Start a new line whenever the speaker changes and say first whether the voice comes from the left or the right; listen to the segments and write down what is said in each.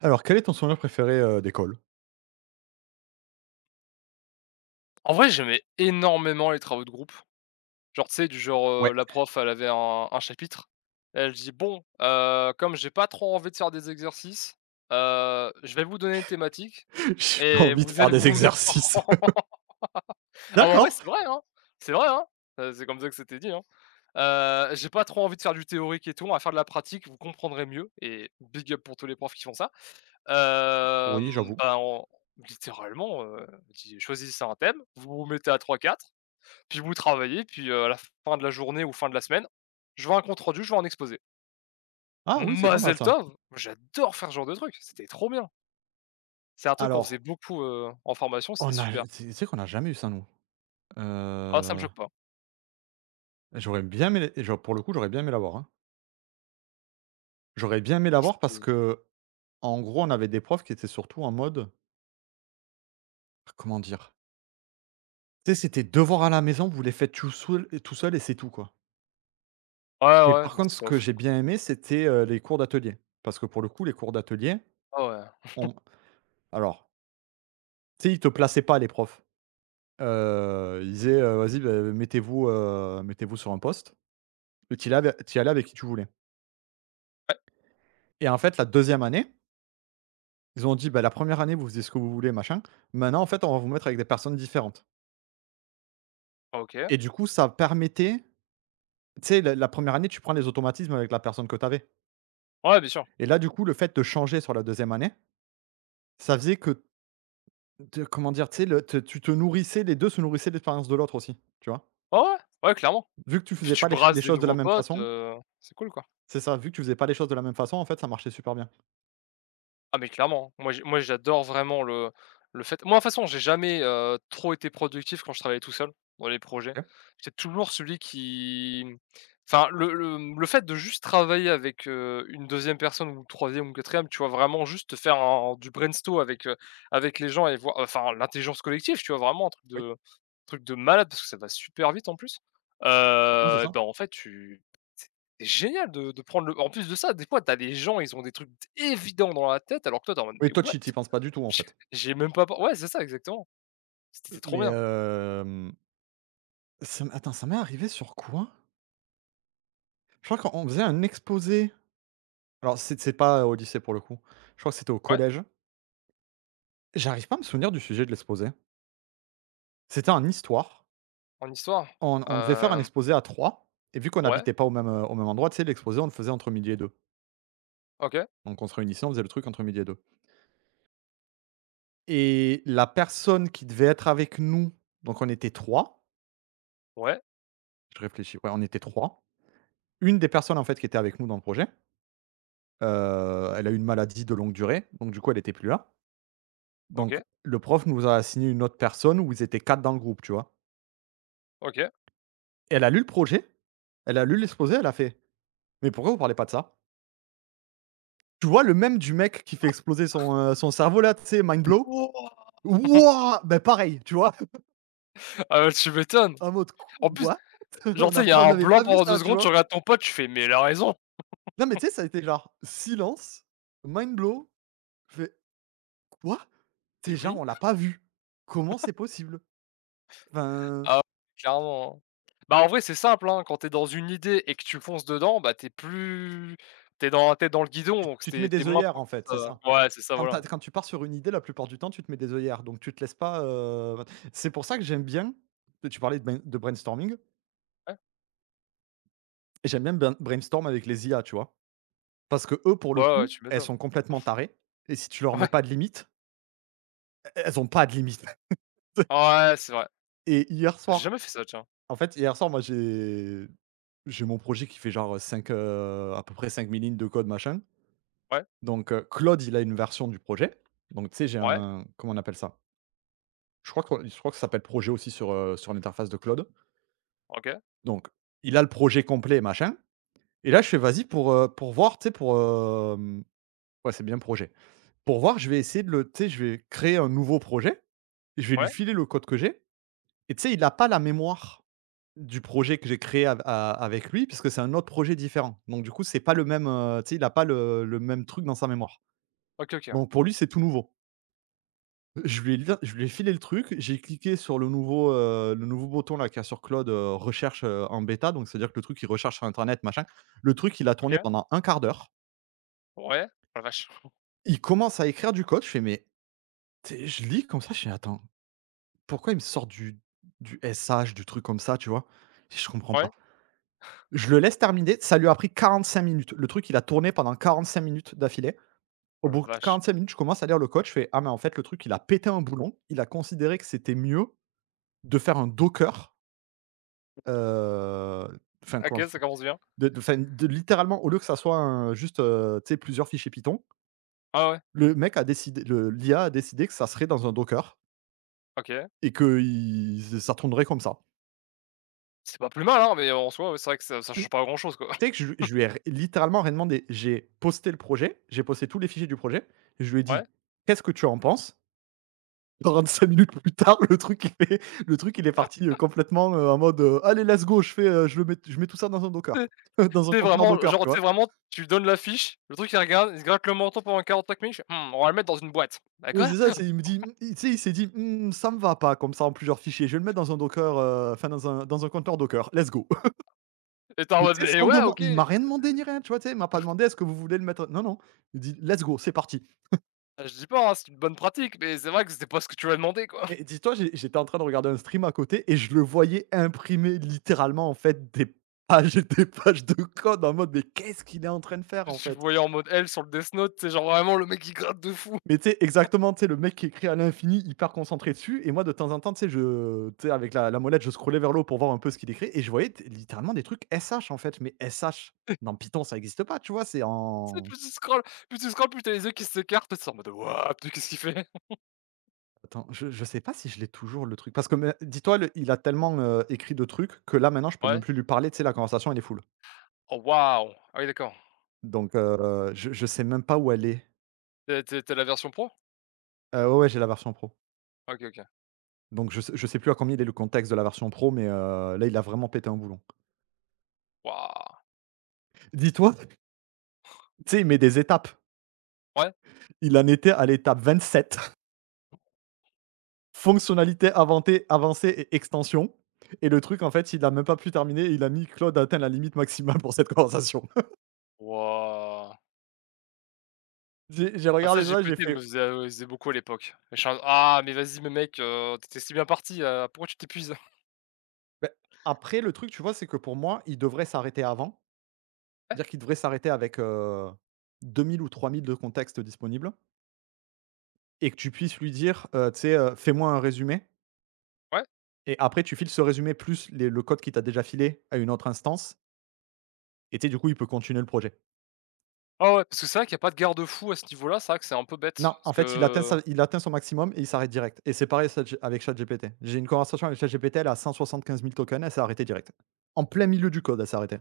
right: Alors, quel est ton souvenir préféré, d'école?
left: En vrai, j'aimais énormément les travaux de groupe. Genre, tu sais, du genre,
right: Ouais.
left: la prof, elle avait un chapitre. Elle dit: «Bon, comme j'ai pas trop envie de faire des exercices, je vais vous donner une thématique
right: J'ai pas
left: et
right: envie de
left: vous
right: faire
left: allez vous
right: des
left: mettre.
right: exercices.
left: Ah ah, en vrai,
right: D'accord.
left: c'est vrai, hein! C'est vrai, hein! C'est comme ça que c'était dit, hein. «J'ai pas trop envie de faire du théorique et tout, on va faire de la pratique, vous comprendrez mieux» et big up pour tous les profs qui font ça.
right: Oui,
left: Hem,
right: j'avoue.
left: bah, on littéralement, dit: «Choisissez un thème, vous vous mettez à trois quatre. Puis vous travaillez, puis, à la fin de la journée ou fin de la semaine, je vois un compte rendu, je vois un exposé.
right: Ah oui, c'est pas mal
left: Mazel
right: ça.
left: tov! J'adore faire ce genre de truc, c'était trop bien. C'est un truc qu'on faisait
right: Alors,
left: beaucoup, en formation, c'était
right: on
left: super.
right: a tu sais qu'on n'a jamais eu ça nous.
left: Ah, ça me
right: Heu,
left: choque pas.
right: j'aurais bien aimé les genre pour le coup, j'aurais bien aimé l'avoir, hein. J'aurais bien aimé
left: Ah,
right: l'avoir parce
left: c'était
right: que, en gros, on avait des profs qui étaient surtout en mode, comment dire? Tu sais, c'était devoir à la maison, vous les faites tout seul et c'est tout, quoi.
left: ouais,
right: Mais
left: ouais,
right: par
left: bah,
right: contre,
left: c'était
right: ce
left: pas
right: que
left: fou,
right: j'ai
left: quoi.
right: bien aimé, c'était, les cours d'atelier. Parce que pour le coup, les cours d'atelier,
left: Ah ouais.
right: on alors, tu sais, ils te plaçaient pas les profs. Il disait, «Vas-y, beh, mettez-vous sur un poste». Et tu allais avec qui tu voulais.
left: Ouais,
right: Et en fait, la deuxième année, ils ont dit: «Bah, la première année, vous faisiez ce que vous voulez, machin. Maintenant, en fait, on va vous mettre avec des personnes différentes».
left: ah, OK.
right: Et du coup, ça permettait, tu sais, la 1re année, tu prends les automatismes avec la personne que tu avais.
left: Ouais, bien sûr.
right: Et là, du coup, le fait de changer sur la deuxième année, ça faisait que te comment dire? Tu sais, le te tu te nourrissais, les 2 se nourrissaient de l'expérience de l'autre aussi, tu vois?
left: Ouais, ouais, ouais, clairement.
right: Vu que tu
left: Et puis
right: faisais
left: tu
right: pas
left: brasses
right: les
left: des
right: choses de la
left: nouveaux
right: même
left: potes,
right: façon,
left: c'est cool, quoi.
right: c'est ça, vu que tu faisais pas les choses de la même façon, en fait, ça marchait super bien.
left: Ah mais clairement, moi j'adore vraiment le fait, moi de toute façon j'ai jamais, trop été productif quand je travaillais tout seul, dans les projets.
right: OK.
left: J'étais toujours celui qui, enfin le le fait de juste travailler avec, une deuxième personne ou 3e ou 4e, tu vois? Vraiment juste faire un du brainstorm avec les gens et voir enfin l'intelligence collective, tu vois? Vraiment un truc
right: Oui.
left: de truc de malade parce que ça va super vite en plus.
right: Non, c'est ça.
left: Ben en fait tu c'est génial de prendre le en plus de ça, des fois, t'as des gens, ils ont des trucs évidents dans la tête, alors que toi, tu es en mode:
right: Oui,
left: «Mais
right: toi,
left: what?
right: tu t'y penses pas du tout, en fait.
left: J'ai même pas pen» ouais, c'est ça, exactement. C'était trop
right: Mais,
left: bien.
right: hem, ça m attends, ça m'est arrivé sur quoi? Je crois qu'on faisait un exposé. Alors c'est pas au lycée, pour le coup. Je crois que c'était au
left: Ouais,
right: collège. J'arrive pas à me souvenir du sujet de l'exposé. C'était en histoire.
left: en histoire?
right: On devait faire un
left: Hem,
right: exposé à 3. Et vu qu'on
left: ouais,
right: n'habitait pas au même endroit, tu sais, l'exposé, on le faisait entre midi et deux.
left: OK,
right: Donc on se réunissait, on faisait le truc entre midi et deux. Et la personne qui devait être avec nous, donc on était 3.
left: ouais,
right: Je réfléchis, ouais, on était 3. Une des personnes, en fait, qui était avec nous dans le projet, elle a eu une maladie de longue durée, donc du coup, elle était plus là. Donc
left: OK,
right: le prof nous a assigné une autre personne où ils étaient 4 dans le groupe, tu vois?
left: OK.
right: Elle a lu le projet, elle a lu l'exposé, elle a fait: «Mais pourquoi vous parlez pas de ça?» Tu vois le même du mec qui fait exploser son cerveau là, tu sais, mind blow?
left: Wouah!
right: Wouah! Ben pareil, tu vois?
left: Ah bah, tu m'étonnes.
right: En mode: «Qu
left: En plus,
right: What?»
left: genre, tu sais, il y a
right: On
left: un
right: n'avait
left: blanc
right: pas vu
left: pendant 2
right: ça, tu
left: secondes, tu
right: vois?
left: regardes ton pote, tu fais: «Mais il a raison!»
right: Non, mais tu sais, ça a été genre silence, mind blow, fait: «Quoi?»
left: Et
right: Tu Genre,
left: oui!»
right: on l'a pas vu. Comment c'est possible? Enfin,
left: Ah ouais, clairement, hein. Bah, en vrai, c'est simple, hein, quand t'es dans une idée et que tu fonces dedans, bah, t'es dans le guidon,
right: tu
left: donc
right: tu te
left: t'es
right: mets
left: t'es
right: des
left: moins
right: œillères en
left: propice
right: fait, c'est
left: à
right: ça.
left: ouais, c'est ça, voilà.
right: Quand tu pars sur une idée, la plupart du temps, tu te mets des œillères, donc tu te laisses pas, c'est pour ça que j'aime bien, tu parlais de bain de brainstorming.
left: Ouais.
right: Et j'aime bien bain brainstorm avec les IA, tu vois? Parce que eux, pour
left: Ouais,
right: le
left: ouais,
right: coup,
left: tu
right: elles
left: m'étonnes.
right: sont complètement tarées et si tu leur mets
left: Ouais,
right: pas de limite, e elles ont pas de limite.
left: ouais, c'est vrai.
right: Et hier
left: J'ai
right: soir,
left: jamais fait ça, tiens.
right: en fait, hier soir, moi, j'ai mon projet qui fait genre 5 à peu près 5 000 lignes de code, machin.
left: Ouais,
right: Donc Claude, il a une version du projet, donc tu sais, j'ai
left: ouais,
right: un comment on appelle ça? Je crois que ça s'appelle projet aussi sur, sur l'interface de Claude.
left: OK,
right: Donc, il a le projet complet, machin. Et là, je fais: «Vas-y pour voir, tu sais, pour, hem» ouais, c'est bien projet. Pour voir, je vais essayer de le tu sais, je vais créer un nouveau projet. Je vais lui
left: ouais,
right: filer le code que j'ai et tu sais, il a pas la mémoire du projet que j'ai créé av a avec lui puisque c'est un autre projet différent. Donc du coup, c'est pas le même, tu sais, il a pas le même truc dans sa mémoire.
left: OK, OK, ouais,
right: Donc pour lui, c'est tout nouveau. Je lui ai filé le truc, j'ai cliqué sur le nouveau bouton là qu'il y a sur Claude, recherche, en bêta, donc c'est-à-dire que le truc, il recherche sur internet machin. Le truc, il a tourné
left: OK,
right: pendant un quart d'heure.
left: ouais, oh la vache,
right: Il commence à écrire du code, je fais: «Mais» tu je lis comme ça, je fais: «Attends, pourquoi il me sort du SH, du truc comme ça?» tu vois? Je comprends pas.
left: ouais,
right: Je le laisse terminer, ça lui a pris 45 minutes. Le truc, il a tourné pendant 45 minutes d'affilée. Au
left: oh la
right: bout de
left: vache.
right: 45 minutes, je commence à lire le code, je fais: «Ah mais en fait le truc, il a pété un boulon, il a considéré que c'était mieux de faire un Docker». Heu, enfin,
left: OK,
right: comment s
left: ça commence bien.
right: de enfin, de littéralement, au lieu que ça soit un juste, tu sais, plusieurs fichiers Python,
left: Ah ouais,
right: le l'IA a décidé que ça serait dans un Docker
left: OK.
right: et que ç ça tournerait comme ça.
left: C'est pas plus mal, hein, mais en soi, ouais, c'est vrai que ça
right: Mmh.
left: change
right: Tu
left: pas grand-chose, quoi.
right: sais que je lui ai r littéralement rien demandé. J'ai posté le projet, j'ai posté tous les fichiers du projet et je lui ai dit:
left: Ouais.
right: «Qu'est-ce que tu en penses?» 5 minutes plus tard, le truc il est parti, complètement, en mode, «Allez let's go, je fais, je mets tout ça dans un Docker,
left: Tu
right: dans un
left: sais
right: conteneur
left: vraiment,
right: Docker»,
left: genre,
right: tu
left: tu
right: vois?
left: vraiment, tu lui donnes la fiche, le truc il regarde, il se gratte le menton pendant 45 minutes, il fait: «Mmh, on va le mettre dans une boîte». Bah
right: Ouais,
left: quoi?
right: c'est ça, c'est il me dit, mmh, il tu sais, il s'est dit: «Mmh, ça me va pas comme ça en plusieurs fichiers, je vais le mettre dans un Docker, enfin dans un conteneur Docker, let's go».
left: Et tu en
right: Mais
left: mode:
right: tu sais,
left: «Mais
right: sans
left: ouais,
right: deman
left: OK».
right: il m'a rien demandé ni rien, tu vois? Tu sais, il m'a pas demandé: «Est-ce que vous voulez le mettre?» Non, non. Il dit: «Let's go, c'est parti».
left: Ah, je dis pas, hein, c'est une bonne pratique, mais c'est vrai que c'était pas ce que tu lui as demandé, quoi.
right: Et dis-toi, j'étais en train de regarder un stream à côté et je le voyais imprimer littéralement, en fait, des pages et des pages de code en mode: «Mais qu'est-ce qu'il est en train de faire, en
left: Tu le
right: fait?»
left: voyais en mode L sur le Death Note, tu genre vraiment le mec qui gratte de fou.
right: Mais tu sais, exactement, tu sais, le mec qui écrit à l'infini, hyper concentré dessus. Et moi, de temps en temps, tu sais, tu sais, avec la molette, je scrollais vers le haut pour voir un peu ce qu'il écrit. Et je voyais littéralement des trucs SH, en fait. Mais SH, dans Python, ça n'existe pas, tu vois. C'est
left: Tu sais,
right: en.
left: plus tu scrolles, plus tu as les yeux qui s'écartent, tu es en mode: «Waouh, putain, qu'est-ce qu'il fait?»
right: Attends, je sais pas si je l'ai toujours, le truc. Parce que, mais, dis-toi, il a tellement écrit de trucs que là, maintenant, je peux même
left: Ouais.
right: plus lui parler. Tu sais, la conversation, elle est full.
left: Oh waouh! Ah oui, d'accord.
right: Donc, je sais même pas où elle est.
left: Tu la version pro?
right: Ouais, ouais, j'ai la version pro.
left: OK, OK.
right: Donc, je sais plus à combien il est le contexte de la version pro, mais là, il a vraiment pété un boulon.
left: Waouh!
right: Dis-toi, tu sais, il met des étapes.
left: Ouais?
right: Il en était à l'étape 27. Fonctionnalité avancée et extension. Et le truc, en fait, il a même pas pu terminer. Et Il a mis Claude a atteint la limite maximale pour cette conversation.
left: Waouh!
right: J'ai
left: Ah ça,
right: regardé ça, j'ai
left: GPT, il me
right: fait,
left: faisait beaucoup à l'époque. Et je suis en mode: «Ah mais vas-y, mais mec, tu si bien parti, pourquoi tu t'épuises?»
right: beh, après, le truc, tu vois, c'est que pour moi, il devrait s'arrêter avant.
left: Ouais,
right: C'est-à-dire qu'il devrait s'arrêter avec 2 000 ou 3 000 de contexte disponible et que tu puisses lui dire, tu sais, «Fais-moi un résumé»,
left: ouais.
right: et après tu files ce résumé plus les le code qui t'a déjà filé à une autre instance, et tu sais, du coup, il peut continuer le projet.
left: Ah ouais, parce que c'est vrai qu'il y a pas de garde-fou à ce niveau-là, c'est vrai que c'est un peu bête
right: Non,
left: parce
right: en fait,
left: que
right: il atteint son maximum et il s'arrête direct, et c'est pareil Chat avec ChatGPT. J'ai une conversation avec ChatGPT, elle a 175 000 tokens, elle s'est arrêtée direct. En plein milieu du code, elle s'est arrêtée.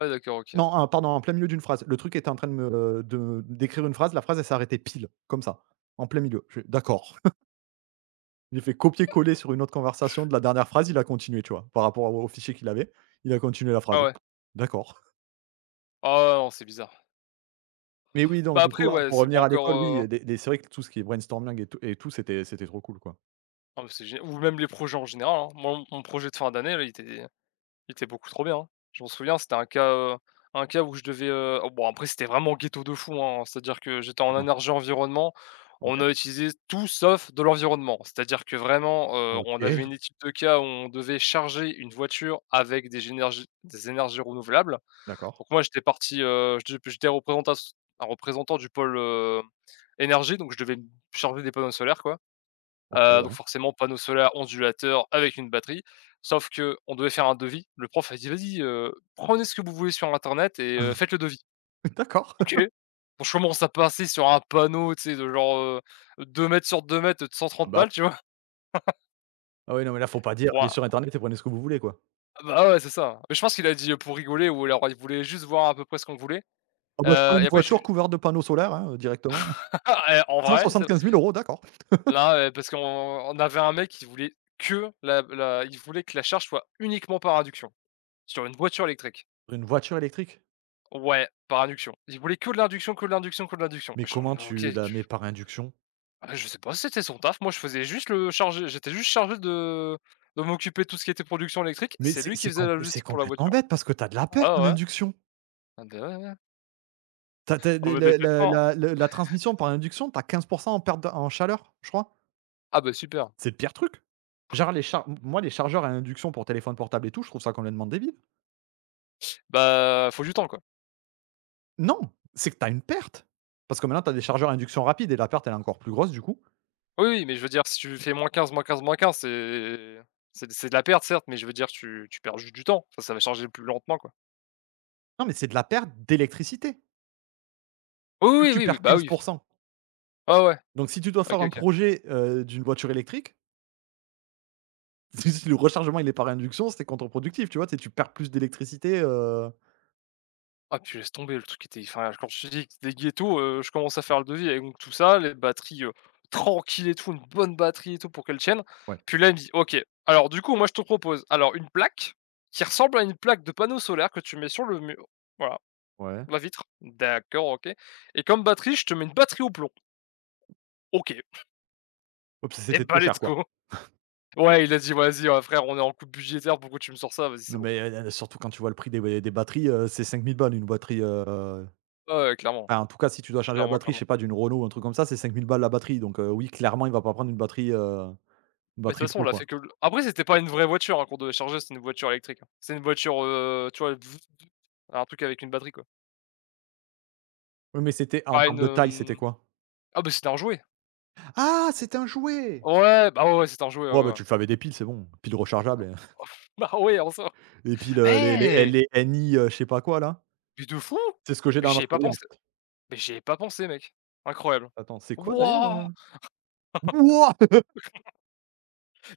left: ouais, d'accord, OK.
right: Non, ah pardon, en plein milieu d'une phrase. Le truc était en train de me de d'écrire une phrase, la phrase, elle s'est arrêtée pile, comme ça, en plein milieu. Je fais: «D'accord». J'ai fait copier-coller sur une autre conversation de la dernière phrase, il a continué, tu vois? Par rapport au fichier qu'il avait, il a continué la
left: Ah
right: phrase.
left: ouais.
right: D'accord.
left: Ah ouais, non, c'est bizarre.
right: Mais oui,
left: Bah,
right: donc du coup,
left: après,
right: voilà,
left: ouais,
right: pour
left: c'est pas
right: revenir à
left: encore,
right: l'école, oui, des c'est vrai que tout ce qui est brainstorming et tout, c'était trop cool, quoi.
left: ah mais c'est gé ou même les projets en général, hein. Moi, mon projet de fin d'année, là, il était beaucoup trop bien, hein. Je m'en souviens, c'était un cas où je devais, oh bon après c'était vraiment ghetto de fou, hein. C'est-à-dire que j'étais
right: C'était
left: en
right: bien.
left: énergie environnement, on
right: OK.
left: a utilisé tout sauf de l'environnement. C'est-à-dire que vraiment, on avait
right: OK.
left: une étude de cas où on devait charger une voiture avec des énergies renouvelables.
right: D'accord.
left: Donc moi j'étais parti, je j'étais représentas un représentant du pôle, énergie, donc je devais me charger des panneaux solaires, quoi.
right: OK,
left: Donc
right: ouais.
left: forcément, panneau solaire, ondulateur avec une batterie. Sauf que on devait faire un devis. Le prof a dit: «Vas-y, prenez ce que vous voulez sur internet et faites le devis».
right: D'accord.
left: OK. Donc je commence à passer sur un panneau, tu sais, de genre, 2 m sur 2 mètres de cent
right: Ah
left: trente
right: bah
left: balles,
right: ouais.
left: tu vois?
right: Ah ouais, non, mais là, faut pas dire:
left: Pour
right: «Allez
left: un
right: sur internet et prenez ce que vous voulez», quoi.
left: bah, ouais, c'est ça. Mais je pense qu'il a dit, pour rigoler ou alors il voulait juste voir à peu près ce qu'on voulait.
right: Ah bah, je prends une
left: Et après je
right: voiture couverte de panneaux solaires, hein, directement.
left: eh, en vrai, c'est
right: Quinze mille euros, d'accord.
left: là, parce qu'on avait un mec qui voulait que la la il voulait que la charge soit uniquement par induction sur une voiture électrique.
right: Une voiture électrique?
left: Ouais, par induction. Il voulait que de l'induction, que de l'induction, que de l'induction.
right: Mais
left: Mais je suis en
right: comment
left: mode: «OK,
right: tu la
left: tu
right: mets par induction?
left: ah, je sais pas, c'était son taf. Moi, je faisais juste le chargé j'étais juste chargé de m'occuper de tout ce qui était production électrique.
right: Mais
left: C'est
right: c'est
left: lui qui
right: c'est
left: faisait la
right: compl c'est
left: logistique pour la
right: complètement
left: voiture».
right: bête parce que tu as de la perte
left: Ah
right: en
left: ouais,
right: induction.
left: ah bah, ouais, ouais.
right: T'as as tu as
left: Ah bah, t'inquiète
right: la
left: pas, hein.
right: la la la transmission par induction, tu as 15 en perte de en chaleur, je crois.
left: Ah bah, super.
right: C'est le pire truc. Genre les char moi, les chargeurs à induction pour téléphone portable et tout, je trouve ça complètement débile.
left: Bah, faut du temps, quoi.
right: Non, c'est que tu as une perte. Parce que maintenant, tu as des chargeurs à induction rapide et la perte, elle est encore plus grosse du coup.
left: Oui, oui, mais je veux dire, si tu fais moins quinze, moins quinze, moins quinze, c'est c'est de la perte, certes, mais je veux dire, tu perds juste du temps. Enfin, ça va charger plus lentement, quoi.
right: Non, mais c'est de la perte d'électricité,
left: Oui,
right: vu que
left: oui,
right: tu
left: oui, oui,
right: perds
left: bah,
right: quinze
left: oui.
right: pour cent.
left: Ah ouais.
right: Donc si tu dois
left: OK,
right: faire un
left: OK.
right: projet, d'une voiture électrique, si le rechargement, il est par induction, c'est contre-productif, tu vois? Tu sais, tu perds plus d'électricité,
left: Ah puis laisse tomber, le truc était enfin quand je te dis que c'était ghetto, je commence à faire le devis avec donc tout ça, les batteries, tranquilles et tout, une bonne batterie et tout pour qu'elle tienne.
right: Ouais,
left: Puis là, il me dit: «OK, alors du coup, moi je te propose alors une plaque qui ressemble à une plaque de panneau solaire que tu mets sur le mur, voilà,
right: ouais.
left: la vitre». «D'accord, OK, et comme batterie, je te mets une batterie au plomb». «OK,
right: Ouais, puis
left: et
right: c'était
left: bah,
right: trop
left: let's
right: cher, quoi.
left: go». Ouais, il a dit: «Vas-y, frère, on est en coupe budgétaire, pourquoi tu me sors ça? Vas-y, c'est
right: Non,
left: bon».
right: mais, surtout quand tu vois le prix des ouais, des batteries, c'est 5 000 balles une batterie,
left: Ouais, ouais, clairement,
right: enfin, en tout cas, si tu dois changer la
left: clairement,
right: batterie, je
left: clairement.
right: sais pas, d'une Renault ou un truc comme ça, c'est 5 000 balles la batterie. Donc, oui, clairement, il va pas prendre une
left: Mais de toute
right: batterie
left: façon, on
right: pro,
left: l'a fait
right: quoi.
left: que le après c'était pas une vraie voiture, hein, qu'on devait charger, c'était une voiture électrique, hein. C'est une voiture, tu vois? Vf, vf, un truc avec une batterie, quoi.
right: Oui, mais c'était en
left: Pas
right: termes
left: une,
right: de taille, c'était
left: hem
right: quoi?
left: ah bah, c'était un jouet.
right: Ah! C'est un jouet!
left: Ouais, bah, ouais, ouais, c'était un jouet, ouais,
right: Ouais, bah,
left: ouais.
right: tu le fais avec des piles, c'est bon. Piles rechargeables, et
left: Bah, ouais, en soi.
right: les piles, les les L
left: Eh!
right: les NI, je sais pas quoi là.
left: Mais de fou!
right: C'est ce que j'ai
left: Mais
right: dans ma
left: j'y ai pas
right: souris, en
left: pensé,
right: fait.
left: mais j'y ai pas pensé, mec. Incroyable.
right: Attends, c'est quoi d'ailleurs,
left: Wouah!
right: Wouah!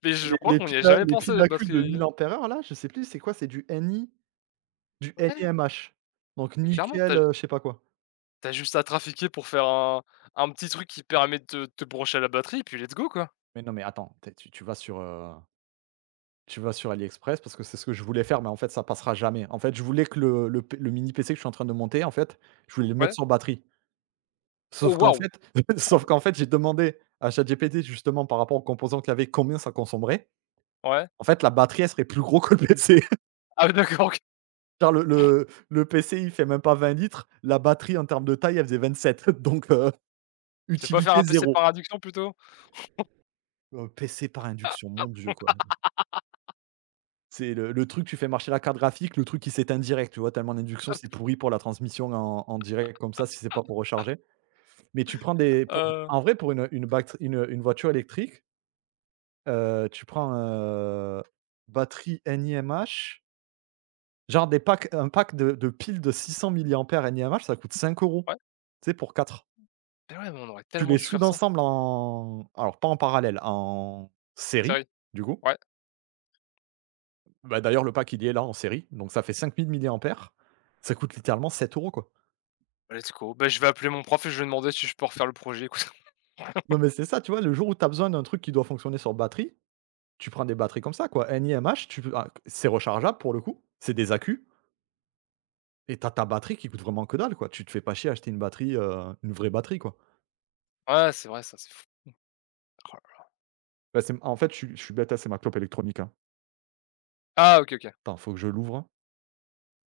left: Mais
right: C'est
left: je
right: les
left: crois
right: les
left: qu'on n'y a
right: piles à
left: jamais
right: les
left: pensé,
right: piles
left: la
right: AQ de
left: batterie.
right: 1 000 ampères-heure là, je sais plus c'est quoi, c'est du NI du
left: Ouais,
right: NiMH. Donc
left: mais clairement, t'as
right: nickel,
left: t'as
right: je sais pas quoi.
left: juste à trafiquer pour faire un petit truc qui permet de te brancher à la batterie, puis let's go, quoi.
right: Mais non, mais attends, tu vas sur AliExpress parce que c'est ce que je voulais faire, mais en fait, ça passera jamais. En fait, je voulais que le mini PC que je suis en train de monter, en fait, je voulais le mettre
left: Ouais.
right: sur batterie.
left: Oh
right: Sauf qu'en
left: waouh!
right: fait sauf
left: Oh,
right: qu'en fait, j'ai demandé à ChatGPT justement par rapport aux composants qu'il y avait, combien ça consommerait.
left: ouais.
right: En fait, la batterie, elle serait plus gros que le PC.
left: Ah oui, d'accord, OK.
right: Genre le PC, il fait même pas 20 litres, la batterie en termes de taille, elle faisait 27. Donc
left: C'est pas faire
right: utilité
left: un PC par
right: 0.
left: addiction plutôt?
right: PC par induction, mon Dieu, quoi. C'est le truc, tu fais marcher la carte graphique, le truc qui s'éteint direct, tu vois? Tellement l'induction, c'est pourri pour la transmission en direct comme ça, si c'est pas pour recharger. Mais tu prends des pour
left: Heu,
right: en vrai, pour une voiture électrique, tu prends, batterie NiMH, genre des packs un pack de piles de 600 milliampères NiMH, ça coûte 5 €.
left: ouais.
right: Tu sais, pour quatre.
left: Mais ouais, mais on aurait
right: Tu
left: tellement
right: les
left: dû faire
right: soudes
left: ça.
right: ensemble en alors pas en parallèle, en série,
left: Sérieux.
right: du coup.
left: Ouais.
right: Bah, d'ailleurs le pack il y est là en série, donc ça fait 5 000 milliampères. Ça coûte littéralement 7 € quoi.
left: Let's go. Bah, je vais appeler mon prof et je vais demander si je peux refaire le projet, écoute.
right: Non, mais c'est ça, tu vois? Le jour où tu as besoin d'un truc qui doit fonctionner sur batterie, tu prends des batteries comme ça, quoi. NiMH, tu peux, ah, c'est rechargeable pour le coup, c'est des accus. Et tu ta batterie qui coûte vraiment que dalle, quoi. Tu te fais pas chier à acheter une batterie, une vraie batterie, quoi.
left: Ouais, c'est vrai ça, c'est fou. Oh là là.
right: Bah, c'est en fait, je suis bête, hein, c'est ma clope électronique, hein.
left: Ah OK, OK.
right: Attends, faut que je l'ouvre, hein.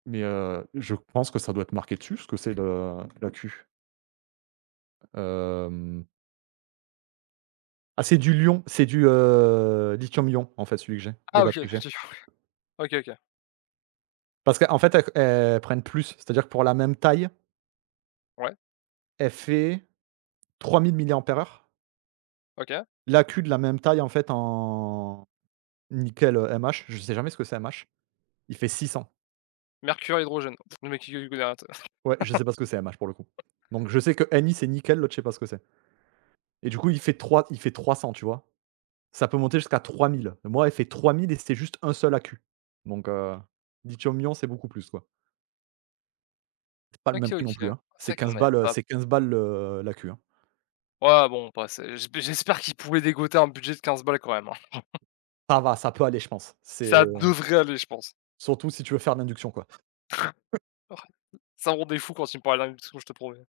right: Mais je pense que ça doit être marqué dessus, ce que c'est le l'AQ. Hem, ah, c'est du lion, c'est du, lithium-ion, en fait, celui que j'ai, les
left: Ah OK,
right: batteries que j'ai.
left: d'accord. OK, OK.
right: Parce qu'en fait, elles prennent plus, c'est-à-dire que pour la même taille,
left: Ouais,
right: elle fait 3 000 mAh.
left: OK.
right: L'AQ de la même taille, en fait, en nickel, MH, je sais jamais ce que c'est MH, il fait 600.
left: Mercure, hydrogène. Le mec qui
right: Ouais, je sais pas ce que c'est MH pour le coup. Donc je sais que NI c'est nickel, l'autre je sais pas ce que c'est. Et du coup il fait 300, tu vois? Ça peut monter jusqu'à 3 000. Moi, elle fait 3 000 et c'est juste un seul AQ. Donc, lithium-ion, c'est beaucoup plus quoi. C'est pas le même
left: OK,
right: prix non
left: OK. C'est
right: plus, hein.
left: vrai qu'on avait pas
right: C'est 15 balles le l'AQ, hein.
left: ouais, bon, on passe. J'espère qu'ils pouvaient dégoter un budget de 15 balles quand même, hein.
right: Ça va, ça peut aller je pense.
left: Ça
right: C'est
left: devrait aller, je pense.
right: surtout si tu veux faire de l'induction quoi.
left: Ça rendait fou quand il me parlait d'industrie, je te promets.